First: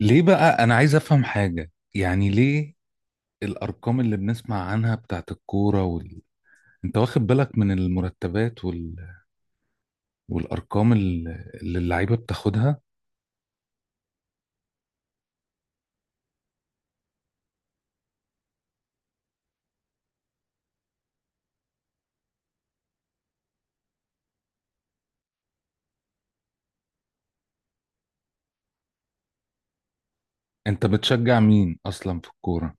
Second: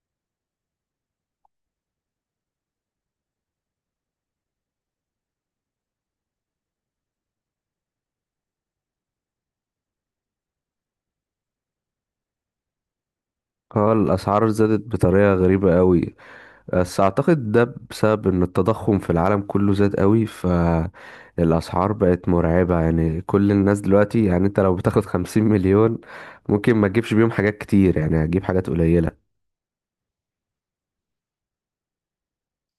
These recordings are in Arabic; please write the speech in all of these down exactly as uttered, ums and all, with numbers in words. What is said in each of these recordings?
ليه بقى انا عايز افهم حاجة، يعني ليه الارقام اللي بنسمع عنها بتاعت الكورة وال... انت واخد بالك من المرتبات وال... والارقام ال- اللي اللعيبة بتاخدها؟ اه، الأسعار زادت بطريقة غريبة قوي. بس أعتقد ده بسبب إن التضخم في العالم كله زاد قوي، فالأسعار بقت مرعبة. يعني كل الناس دلوقتي، يعني أنت لو بتاخد خمسين مليون ممكن ما تجيبش بيهم حاجات كتير، يعني هتجيب حاجات قليلة. انت بتشجع مين اصلا في الكورة؟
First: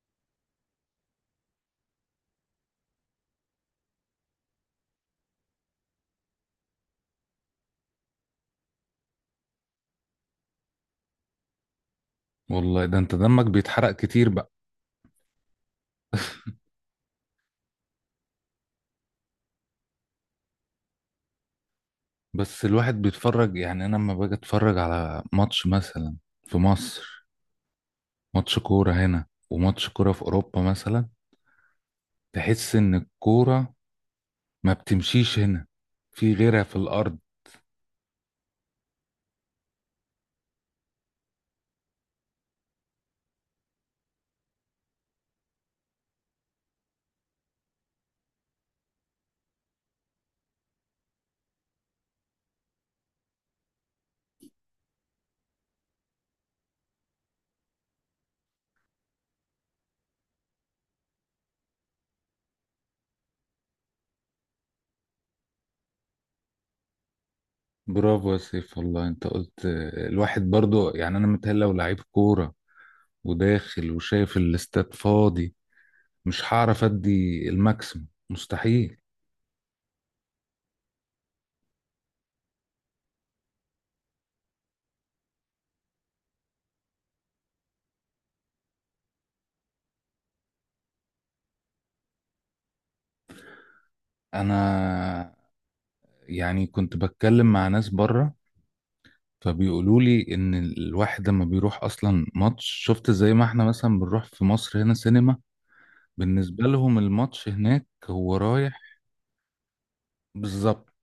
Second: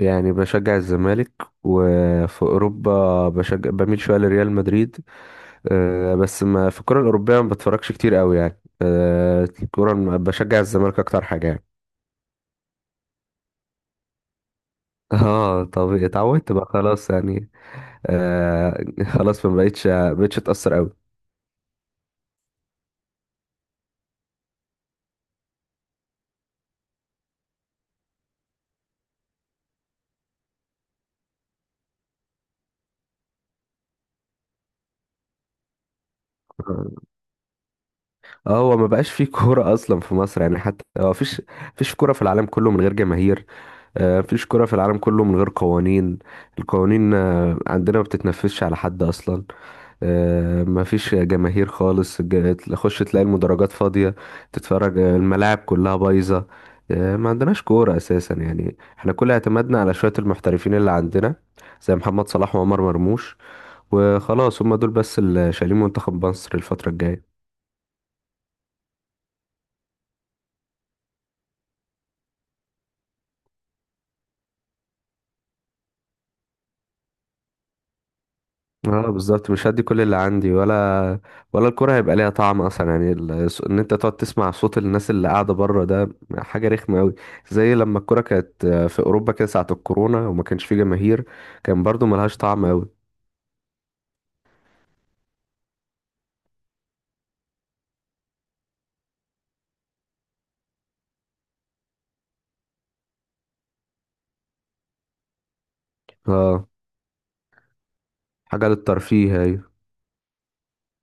يعني بشجع الزمالك، وفي أوروبا بشجع بميل شوية لريال مدريد. آه، بس ما في الكرة الأوروبية ما بتفرجش كتير قوي يعني. آه، الكرة بشجع الزمالك أكتر حاجة يعني. والله ده انت دمك بيتحرق كتير بقى. اه، طب اتعودت بقى خلاص يعني. آه خلاص، فما بقتش ما بقتش اتأثر قوي. بس الواحد بيتفرج، يعني انا لما باجي اتفرج على ماتش مثلا في مصر، ماتش كورة هنا وماتش كورة في اوروبا مثلا، تحس ان الكورة ما بتمشيش هنا في غيرها في الارض. اه، هو ما بقاش فيه كورة أصلا في مصر يعني. حتى هو فيش فيش كورة في العالم كله من غير جماهير. آه، مفيش كورة في العالم كله من غير قوانين. القوانين آه، عندنا ما بتتنفذش على حد أصلا. آه، مفيش جماهير خالص. الج- تخش تلاقي المدرجات فاضية، تتفرج. آه، الملاعب كلها بايظة. آه، ما عندناش كورة أساسا يعني. احنا كل اعتمادنا على شوية المحترفين اللي عندنا زي محمد صلاح وعمر مرموش، وخلاص هما دول بس اللي شايلين منتخب مصر الفترة الجاية. برافو يا سيف، والله انت قلت. الواحد برضو يعني انا متهيألي لو لعيب كورة وداخل وشايف الاستاد فاضي، مش هعرف ادي الماكسيموم، مستحيل. اه بالظبط، مش هدي كل اللي عندي، ولا ولا الكرة هيبقى ليها طعم اصلا يعني. ال- ان انت تقعد تسمع صوت الناس اللي قاعدة بره ده حاجة رخمة قوي. زي لما الكرة كانت في اوروبا كده ساعة الكورونا وما كانش في جماهير، كان برضو ملهاش طعم قوي. انا يعني كنت بتكلم مع ناس بره، فبيقولوا لي ان الواحد لما بيروح اصلا ماتش، شفت زي ما احنا مثلا بنروح في مصر هنا سينما، بالنسبة اه، لهم الماتش هناك هو حاجة رايح. للترفيه هي. بالظبط،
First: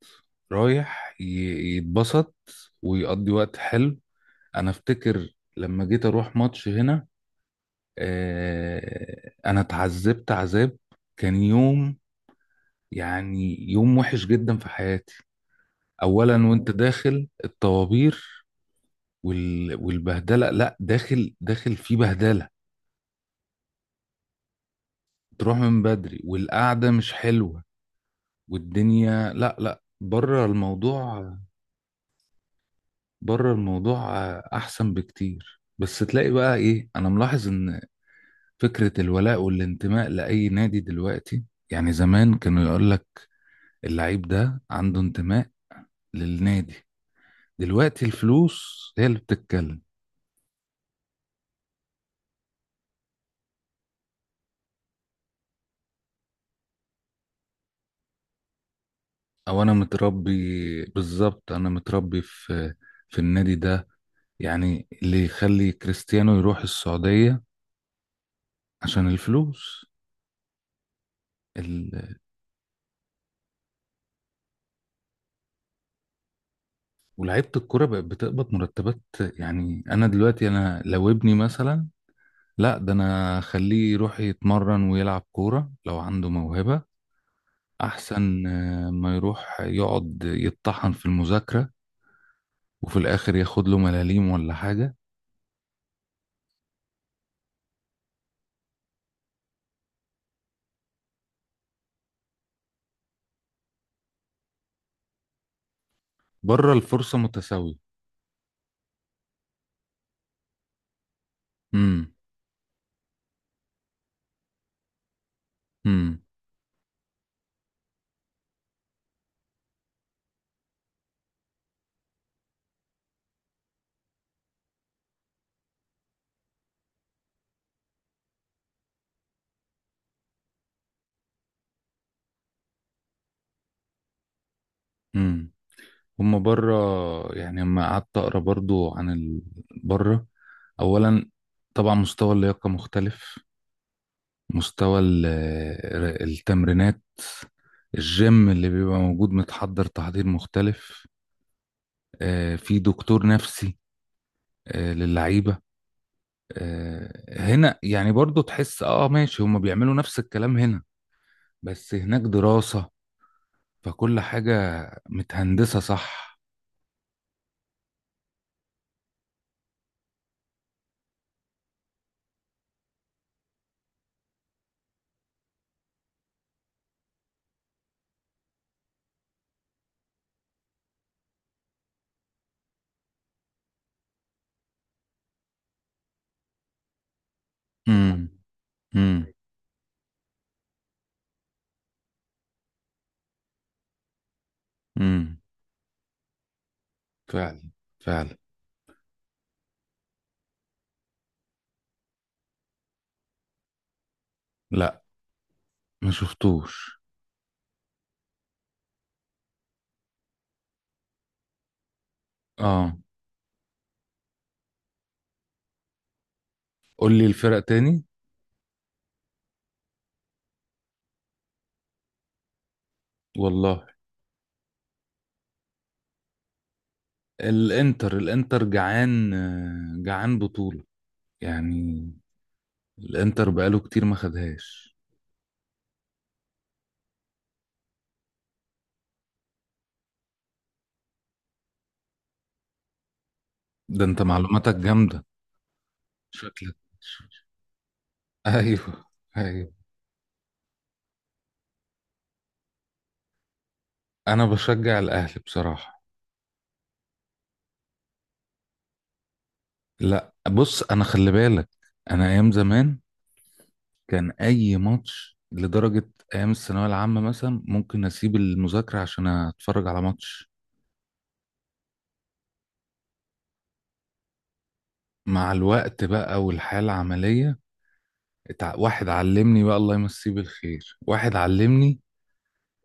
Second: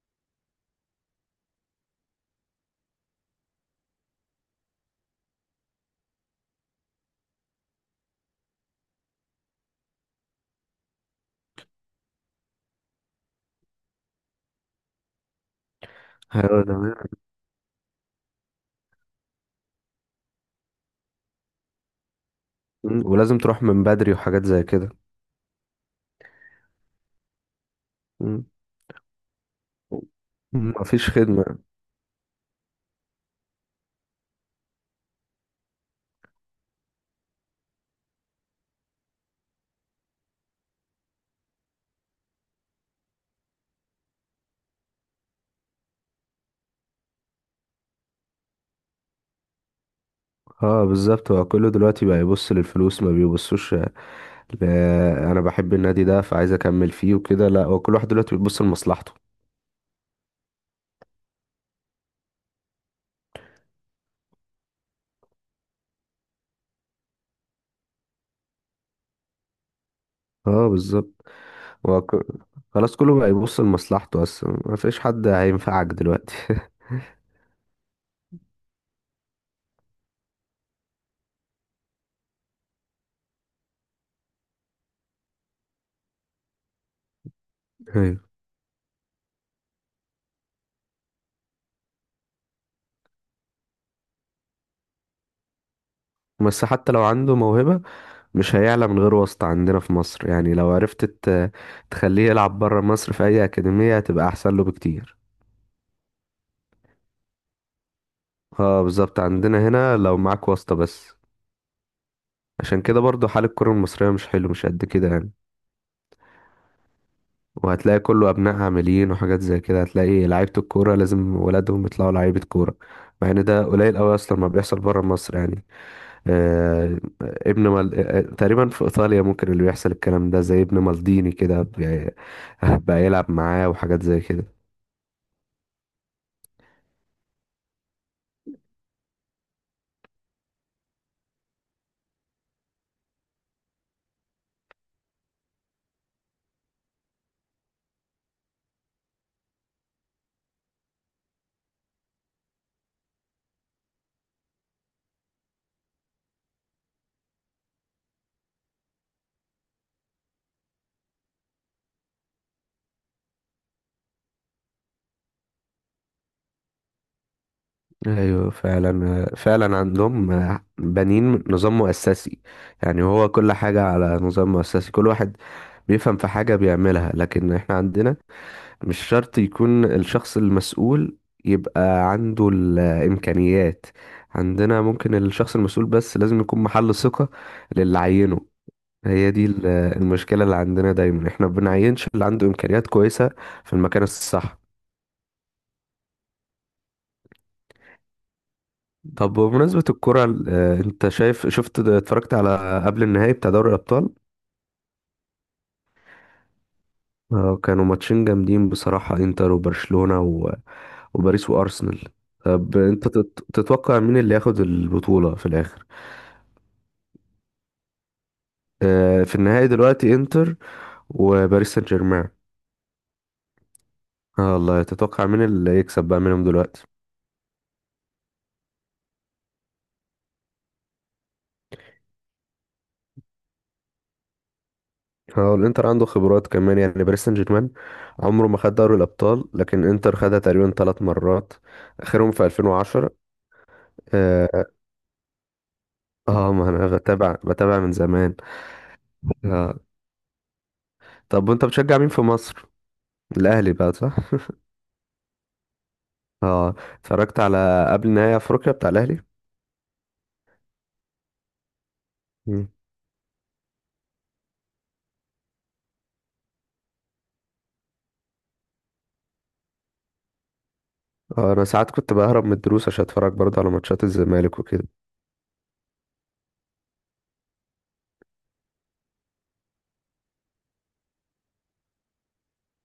رايح ي- يتبسط ويقضي وقت حلو. انا افتكر لما جيت اروح ماتش هنا، آه، انا اتعذبت عذاب، كان يوم، يعني يوم وحش جدا في حياتي. اولا، ايوه وانت تمام. داخل الطوابير وال- والبهدله، لا داخل داخل في بهدله. مم. ولازم تروح من بدري وحاجات زي كده. تروح من بدري، والقعده مش حلوه، مم. والدنيا لا لا بره مم. مفيش الموضوع، خدمة. بره الموضوع. احسن بكتير. بس تلاقي بقى ايه، انا ملاحظ ان فكرة الولاء والانتماء لأي نادي دلوقتي، يعني زمان كانوا يقول لك اللعيب ده عنده انتماء للنادي، دلوقتي الفلوس هي اللي بتتكلم. اه بالظبط، هو كله دلوقتي بقى يبص للفلوس، ما بيبصوش لا، انا بحب النادي ده فعايز اكمل فيه وكده. لا، هو كل واحد دلوقتي بيبص لمصلحته. أو أنا متربي، بالظبط أنا متربي في في النادي ده. يعني اللي يخلي كريستيانو يروح السعودية عشان الفلوس اه بالظبط. هو ال... ك- خلاص كله بقى يبص لمصلحته اصلا، ما فيش حد هينفعك دلوقتي. ولاعيبة الكرة بقت بتقبض مرتبات، يعني أنا دلوقتي أنا لو ابني مثلا، لا ده أنا أخليه يروح يتمرن ويلعب كورة لو عنده موهبة، ايوه. احسن آه، ما يروح يقعد يتطحن في المذاكرة وفي الاخر ياخد له ملاليم ولا حاجة. بس حتى لو عنده موهبة، مش هيعلى من غير واسطة عندنا في مصر يعني. لو عرفت ت- تخليه يلعب بره مصر في اي اكاديمية هتبقى احسن له بكتير. بره الفرصة متساوية. اه بالظبط، عندنا هنا لو معاك واسطة بس. امم، عشان كده برضو حال الكرة المصرية مش حلو، مش قد كده يعني. امم، وهتلاقي كله أبنائها عاملين وحاجات زي كده. هتلاقي لعيبة الكورة لازم ولادهم يطلعوا لعيبة كورة، مع إن ده قليل أوي أصلا ما بيحصل برا مصر يعني. آه ابن مال... آه، آه، تقريبا في إيطاليا ممكن اللي بيحصل الكلام ده زي ابن مالديني كده، بي- بقى يلعب معاه وحاجات زي كده. امم. هما بره، يعني لما قعدت اقرا برضو عن ال... بره اولا طبعا مستوى اللياقة مختلف، مستوى ال- آه، التمرينات، الجيم اللي بيبقى موجود متحضر تحضير مختلف، آه، في دكتور نفسي آه، للعيبة. آه، هنا يعني برضو تحس اه ماشي هما بيعملوا نفس الكلام هنا، بس هناك دراسة، فكل حاجة متهندسة، صح؟ ايوه فعلا فعلا، عندهم بنين نظام مؤسسي. يعني هو كل حاجة على نظام مؤسسي، كل واحد بيفهم في حاجة بيعملها. لكن احنا عندنا مش شرط يكون الشخص المسؤول يبقى عنده الإمكانيات. عندنا ممكن الشخص المسؤول بس لازم يكون محل ثقة للي امم، عينه. امم، هي دي ال- المشكلة اللي عندنا دايما، احنا بنعينش اللي عنده إمكانيات كويسة في المكان الصح. امم. فعلا، فعلا. طب بمناسبة الكرة ال- آه، انت شايف، شفت اتفرجت على قبل النهائي بتاع دوري الأبطال؟ لا، ما شفتوش. آه، كانوا ماتشين جامدين بصراحة، انتر وبرشلونة و- وباريس وأرسنال. طب اه، انت تت- تتوقع مين اللي ياخد البطولة في الآخر؟ قول لي الفرق تاني. آه، في النهائي دلوقتي انتر وباريس سان جيرمان. والله، اه والله، تتوقع مين اللي يكسب بقى منهم دلوقتي؟ الانتر، الانتر جعان، آه، جعان بطولة يعني، الانتر بقاله كتير ما خدهاش. اه، الانتر عنده خبرات كمان يعني. باريس سان جيرمان عمره ما خد دوري الابطال، لكن انتر خدها تقريبا ثلاث مرات، اخرهم في ألفين وعشرة. ده انت اه، معلوماتك جامدة. آه، ما شكلك انا بتابع بتابع من زمان. ايوه، ايوه. آه. طب وانت بتشجع مين في مصر؟ الاهلي بقى، صح؟ انا بشجع الاهلي بصراحة. اه، اتفرجت على قبل نهائي افريقيا بتاع الاهلي. لا بص، انا خلي بالك، انا ايام مم. زمان كان اي ماتش لدرجه ايام الثانويه العامه مثلا ممكن اسيب المذاكره عشان اتفرج على ماتش. اه، انا ساعات كنت بهرب من الدروس عشان اتفرج برضه على ماتشات الزمالك وكده. مع الوقت بقى والحياه العمليه، اتع... واحد علمني بقى الله يمسيه بالخير، واحد علمني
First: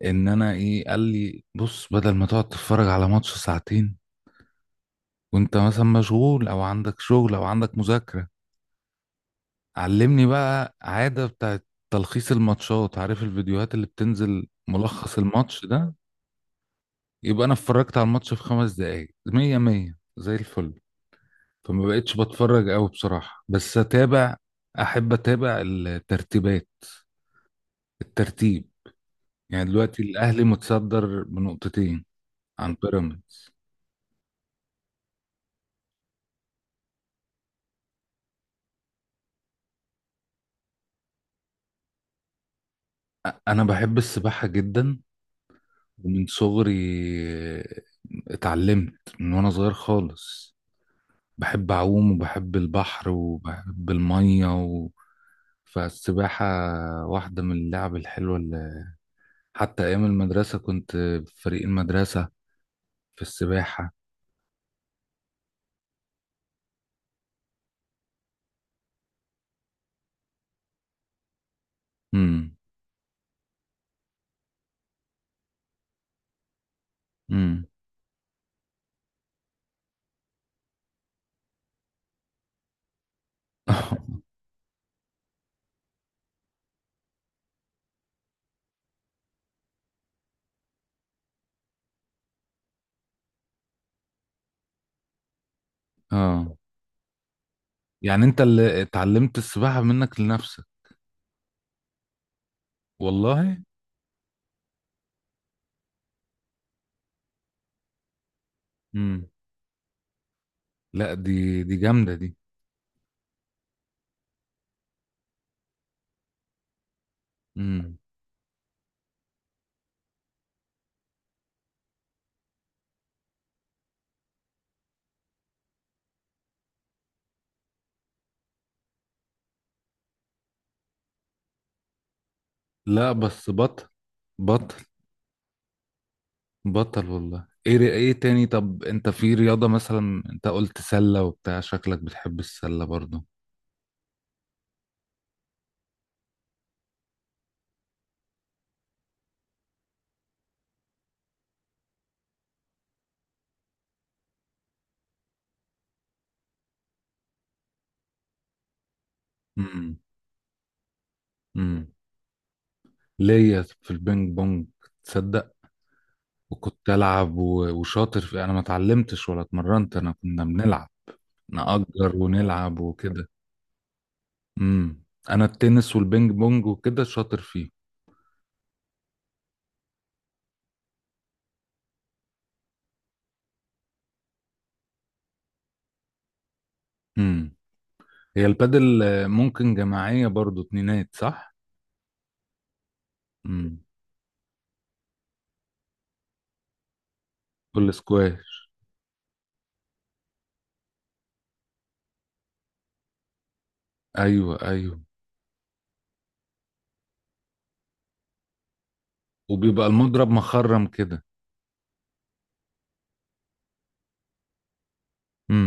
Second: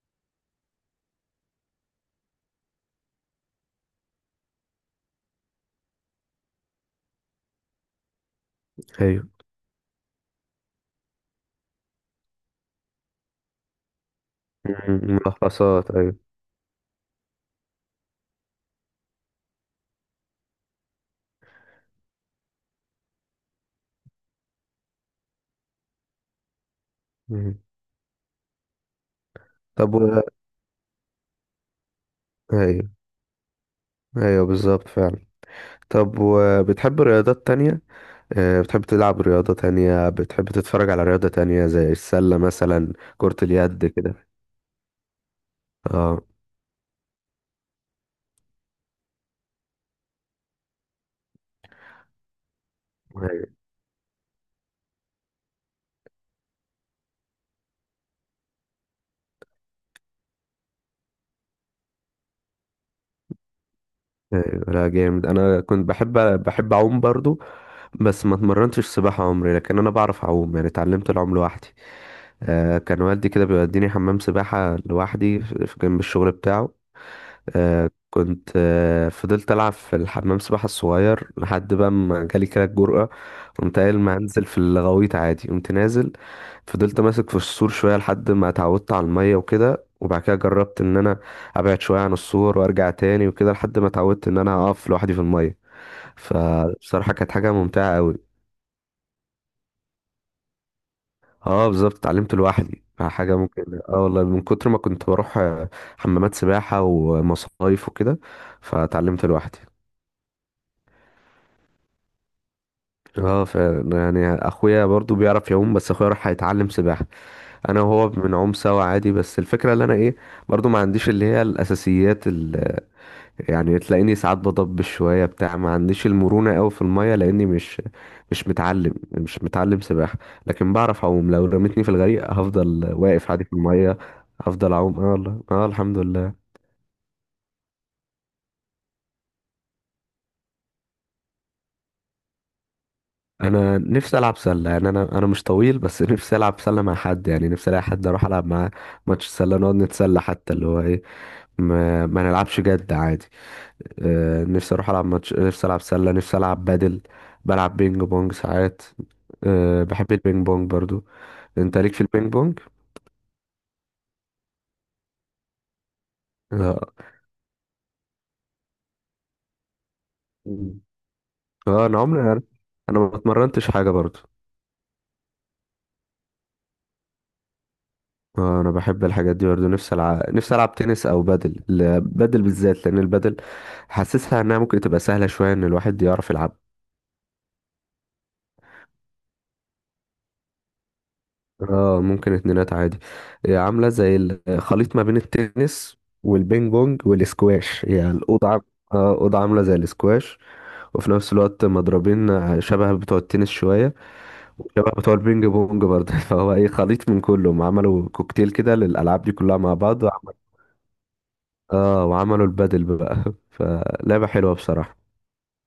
ان انا ايه، قال لي بص، بدل ما تقعد تتفرج على ماتش ساعتين وانت مثلا مشغول او عندك شغل او عندك مذاكره، ايوه. علمني بقى عاده بتاعت تلخيص الماتشات، عارف الفيديوهات اللي بتنزل مم. ملخص الماتش ملخصات، ده، ايوه. يبقى انا اتفرجت على الماتش في خمس دقايق مية مية زي الفل. فما بقتش بتفرج قوي بصراحة، بس اتابع، احب اتابع الترتيبات، مم. الترتيب، يعني طب دلوقتي و... الاهلي متصدر بنقطتين عن ايوه. بيراميدز. ايوه بالظبط فعلا. طب وبتحب رياضات تانية؟ آه، بتحب تلعب رياضة تانية، بتحب تتفرج على رياضة تانية زي السلة مثلا، أ- كرة انا اليد بحب كده؟ السباحة جدا، اه. ومن صغري اتعلمت من وانا صغير خالص، بحب اعوم وبحب البحر ايوه. وبحب المية و... فالسباحة واحدة من اللعب الحلوة، حتى أيام المدرسة كنت في فريق المدرسة في السباحة. ايوه لا جامد، انا كنت بحب، بحب اعوم برضو. بس ما اتمرنتش سباحة عمري، لكن انا بعرف اعوم يعني، اتعلمت العوم لوحدي. امم، آه، كان والدي كده بيوديني حمام سباحة لوحدي في في جنب الشغل بتاعه. امم. آه كنت آه، فضلت ألعب في الحمام سباحة الصغير لحد بقى ما جالي كده الجرأة. قمت قايل ما أنزل في الغويط عادي، قمت نازل. فضلت ماسك في السور شوية لحد ما اتعودت على المية وكده، وبعد كده جربت إن أنا أبعد شوية عن السور وأرجع تاني وكده لحد ما اتعودت إن أنا أقف لوحدي في المية. اه، فبصراحة كانت حاجة ممتعة أوي. يعني أنت اللي اتعلمت السباحة منك لنفسك. اه بالظبط، اتعلمت لوحدي يعني. حاجة والله. ممكن، اه والله، من كتر ما كنت بروح آه، حمامات سباحة ومصايف وكده، فاتعلمت امم. لوحدي. لا دي دي جامدة دي. اه فعلا يعني، اخويا برضو بيعرف يعوم بس اخويا راح هيتعلم سباحه. انا امم. وهو بنعوم سوا عادي، بس الفكره اللي انا ايه، برضو ما عنديش اللي هي الاساسيات اللي يعني تلاقيني ساعات بضبش شويه بتاع. ما عنديش المرونه قوي في الميه لاني مش مش متعلم مش متعلم سباحه. لكن بعرف اعوم، لو رميتني في الغريق هفضل لا واقف عادي بس في بطل، الميه، هفضل بطل. اعوم. اه والله، اه الحمد لله. بطل والله. ايه ايه تاني؟ طب انت في رياضة مثلا، انت قلت سلة وبتاع، شكلك بتحب السلة برضو. انا نفسي العب سله يعني. انا انا مش طويل بس نفسي العب سله مع حد يعني. نفسي الاقي حد اروح العب معاه ماتش سله نقعد نتسلى، حتى اللي هو ايه، ما, ما نلعبش جد عادي. آه، نفسي اروح العب ماتش، نفسي العب سله، نفسي العب بدل. بلعب بينج بونج ساعات. آه، امم، بحب البينج بونج برضو. انت امم. ليك في البينج بونج؟ ليا في البينج بونج، تصدق، وكنت اه. ألعب و- وشاطر في، أنا ما اتعلمتش ولا اتمرنت، أنا كنا مم. بنلعب آه، انا نأجر عمري، ونلعب انا ما وكده. اتمرنتش حاجه برضو. امم. أنا التنس والبينج بونج وكده شاطر فيه. آه، انا بحب الحاجات دي برضه. نفسي العب، نفسي العب تنس او بادل. ال- بادل بالذات لان البادل حاسسها انها ممكن تبقى سهله شويه ان الواحد يعرف يلعب. امم. هي البادل آه، ممكن جماعية برضو، اتنينات صح؟ اه ممكن اتنينات عادي. هي امم. عامله زي الخليط ما بين التنس والبينج بونج والاسكواش. كل هي الاوضه عام- سكواش. اه اوضه عامله زي الاسكواش، وفي نفس الوقت مضربين آه، شبه بتوع التنس شويه، أيوه وشبه أيوه. بتوع البينج بونج برضه فهو ايه، خليط من كلهم، عملوا كوكتيل كده للالعاب دي كلها مع وبيبقى بعض. المضرب مخرم كده. اه وعملوا البادل بقى فلعبة حلوة بصراحة. امم.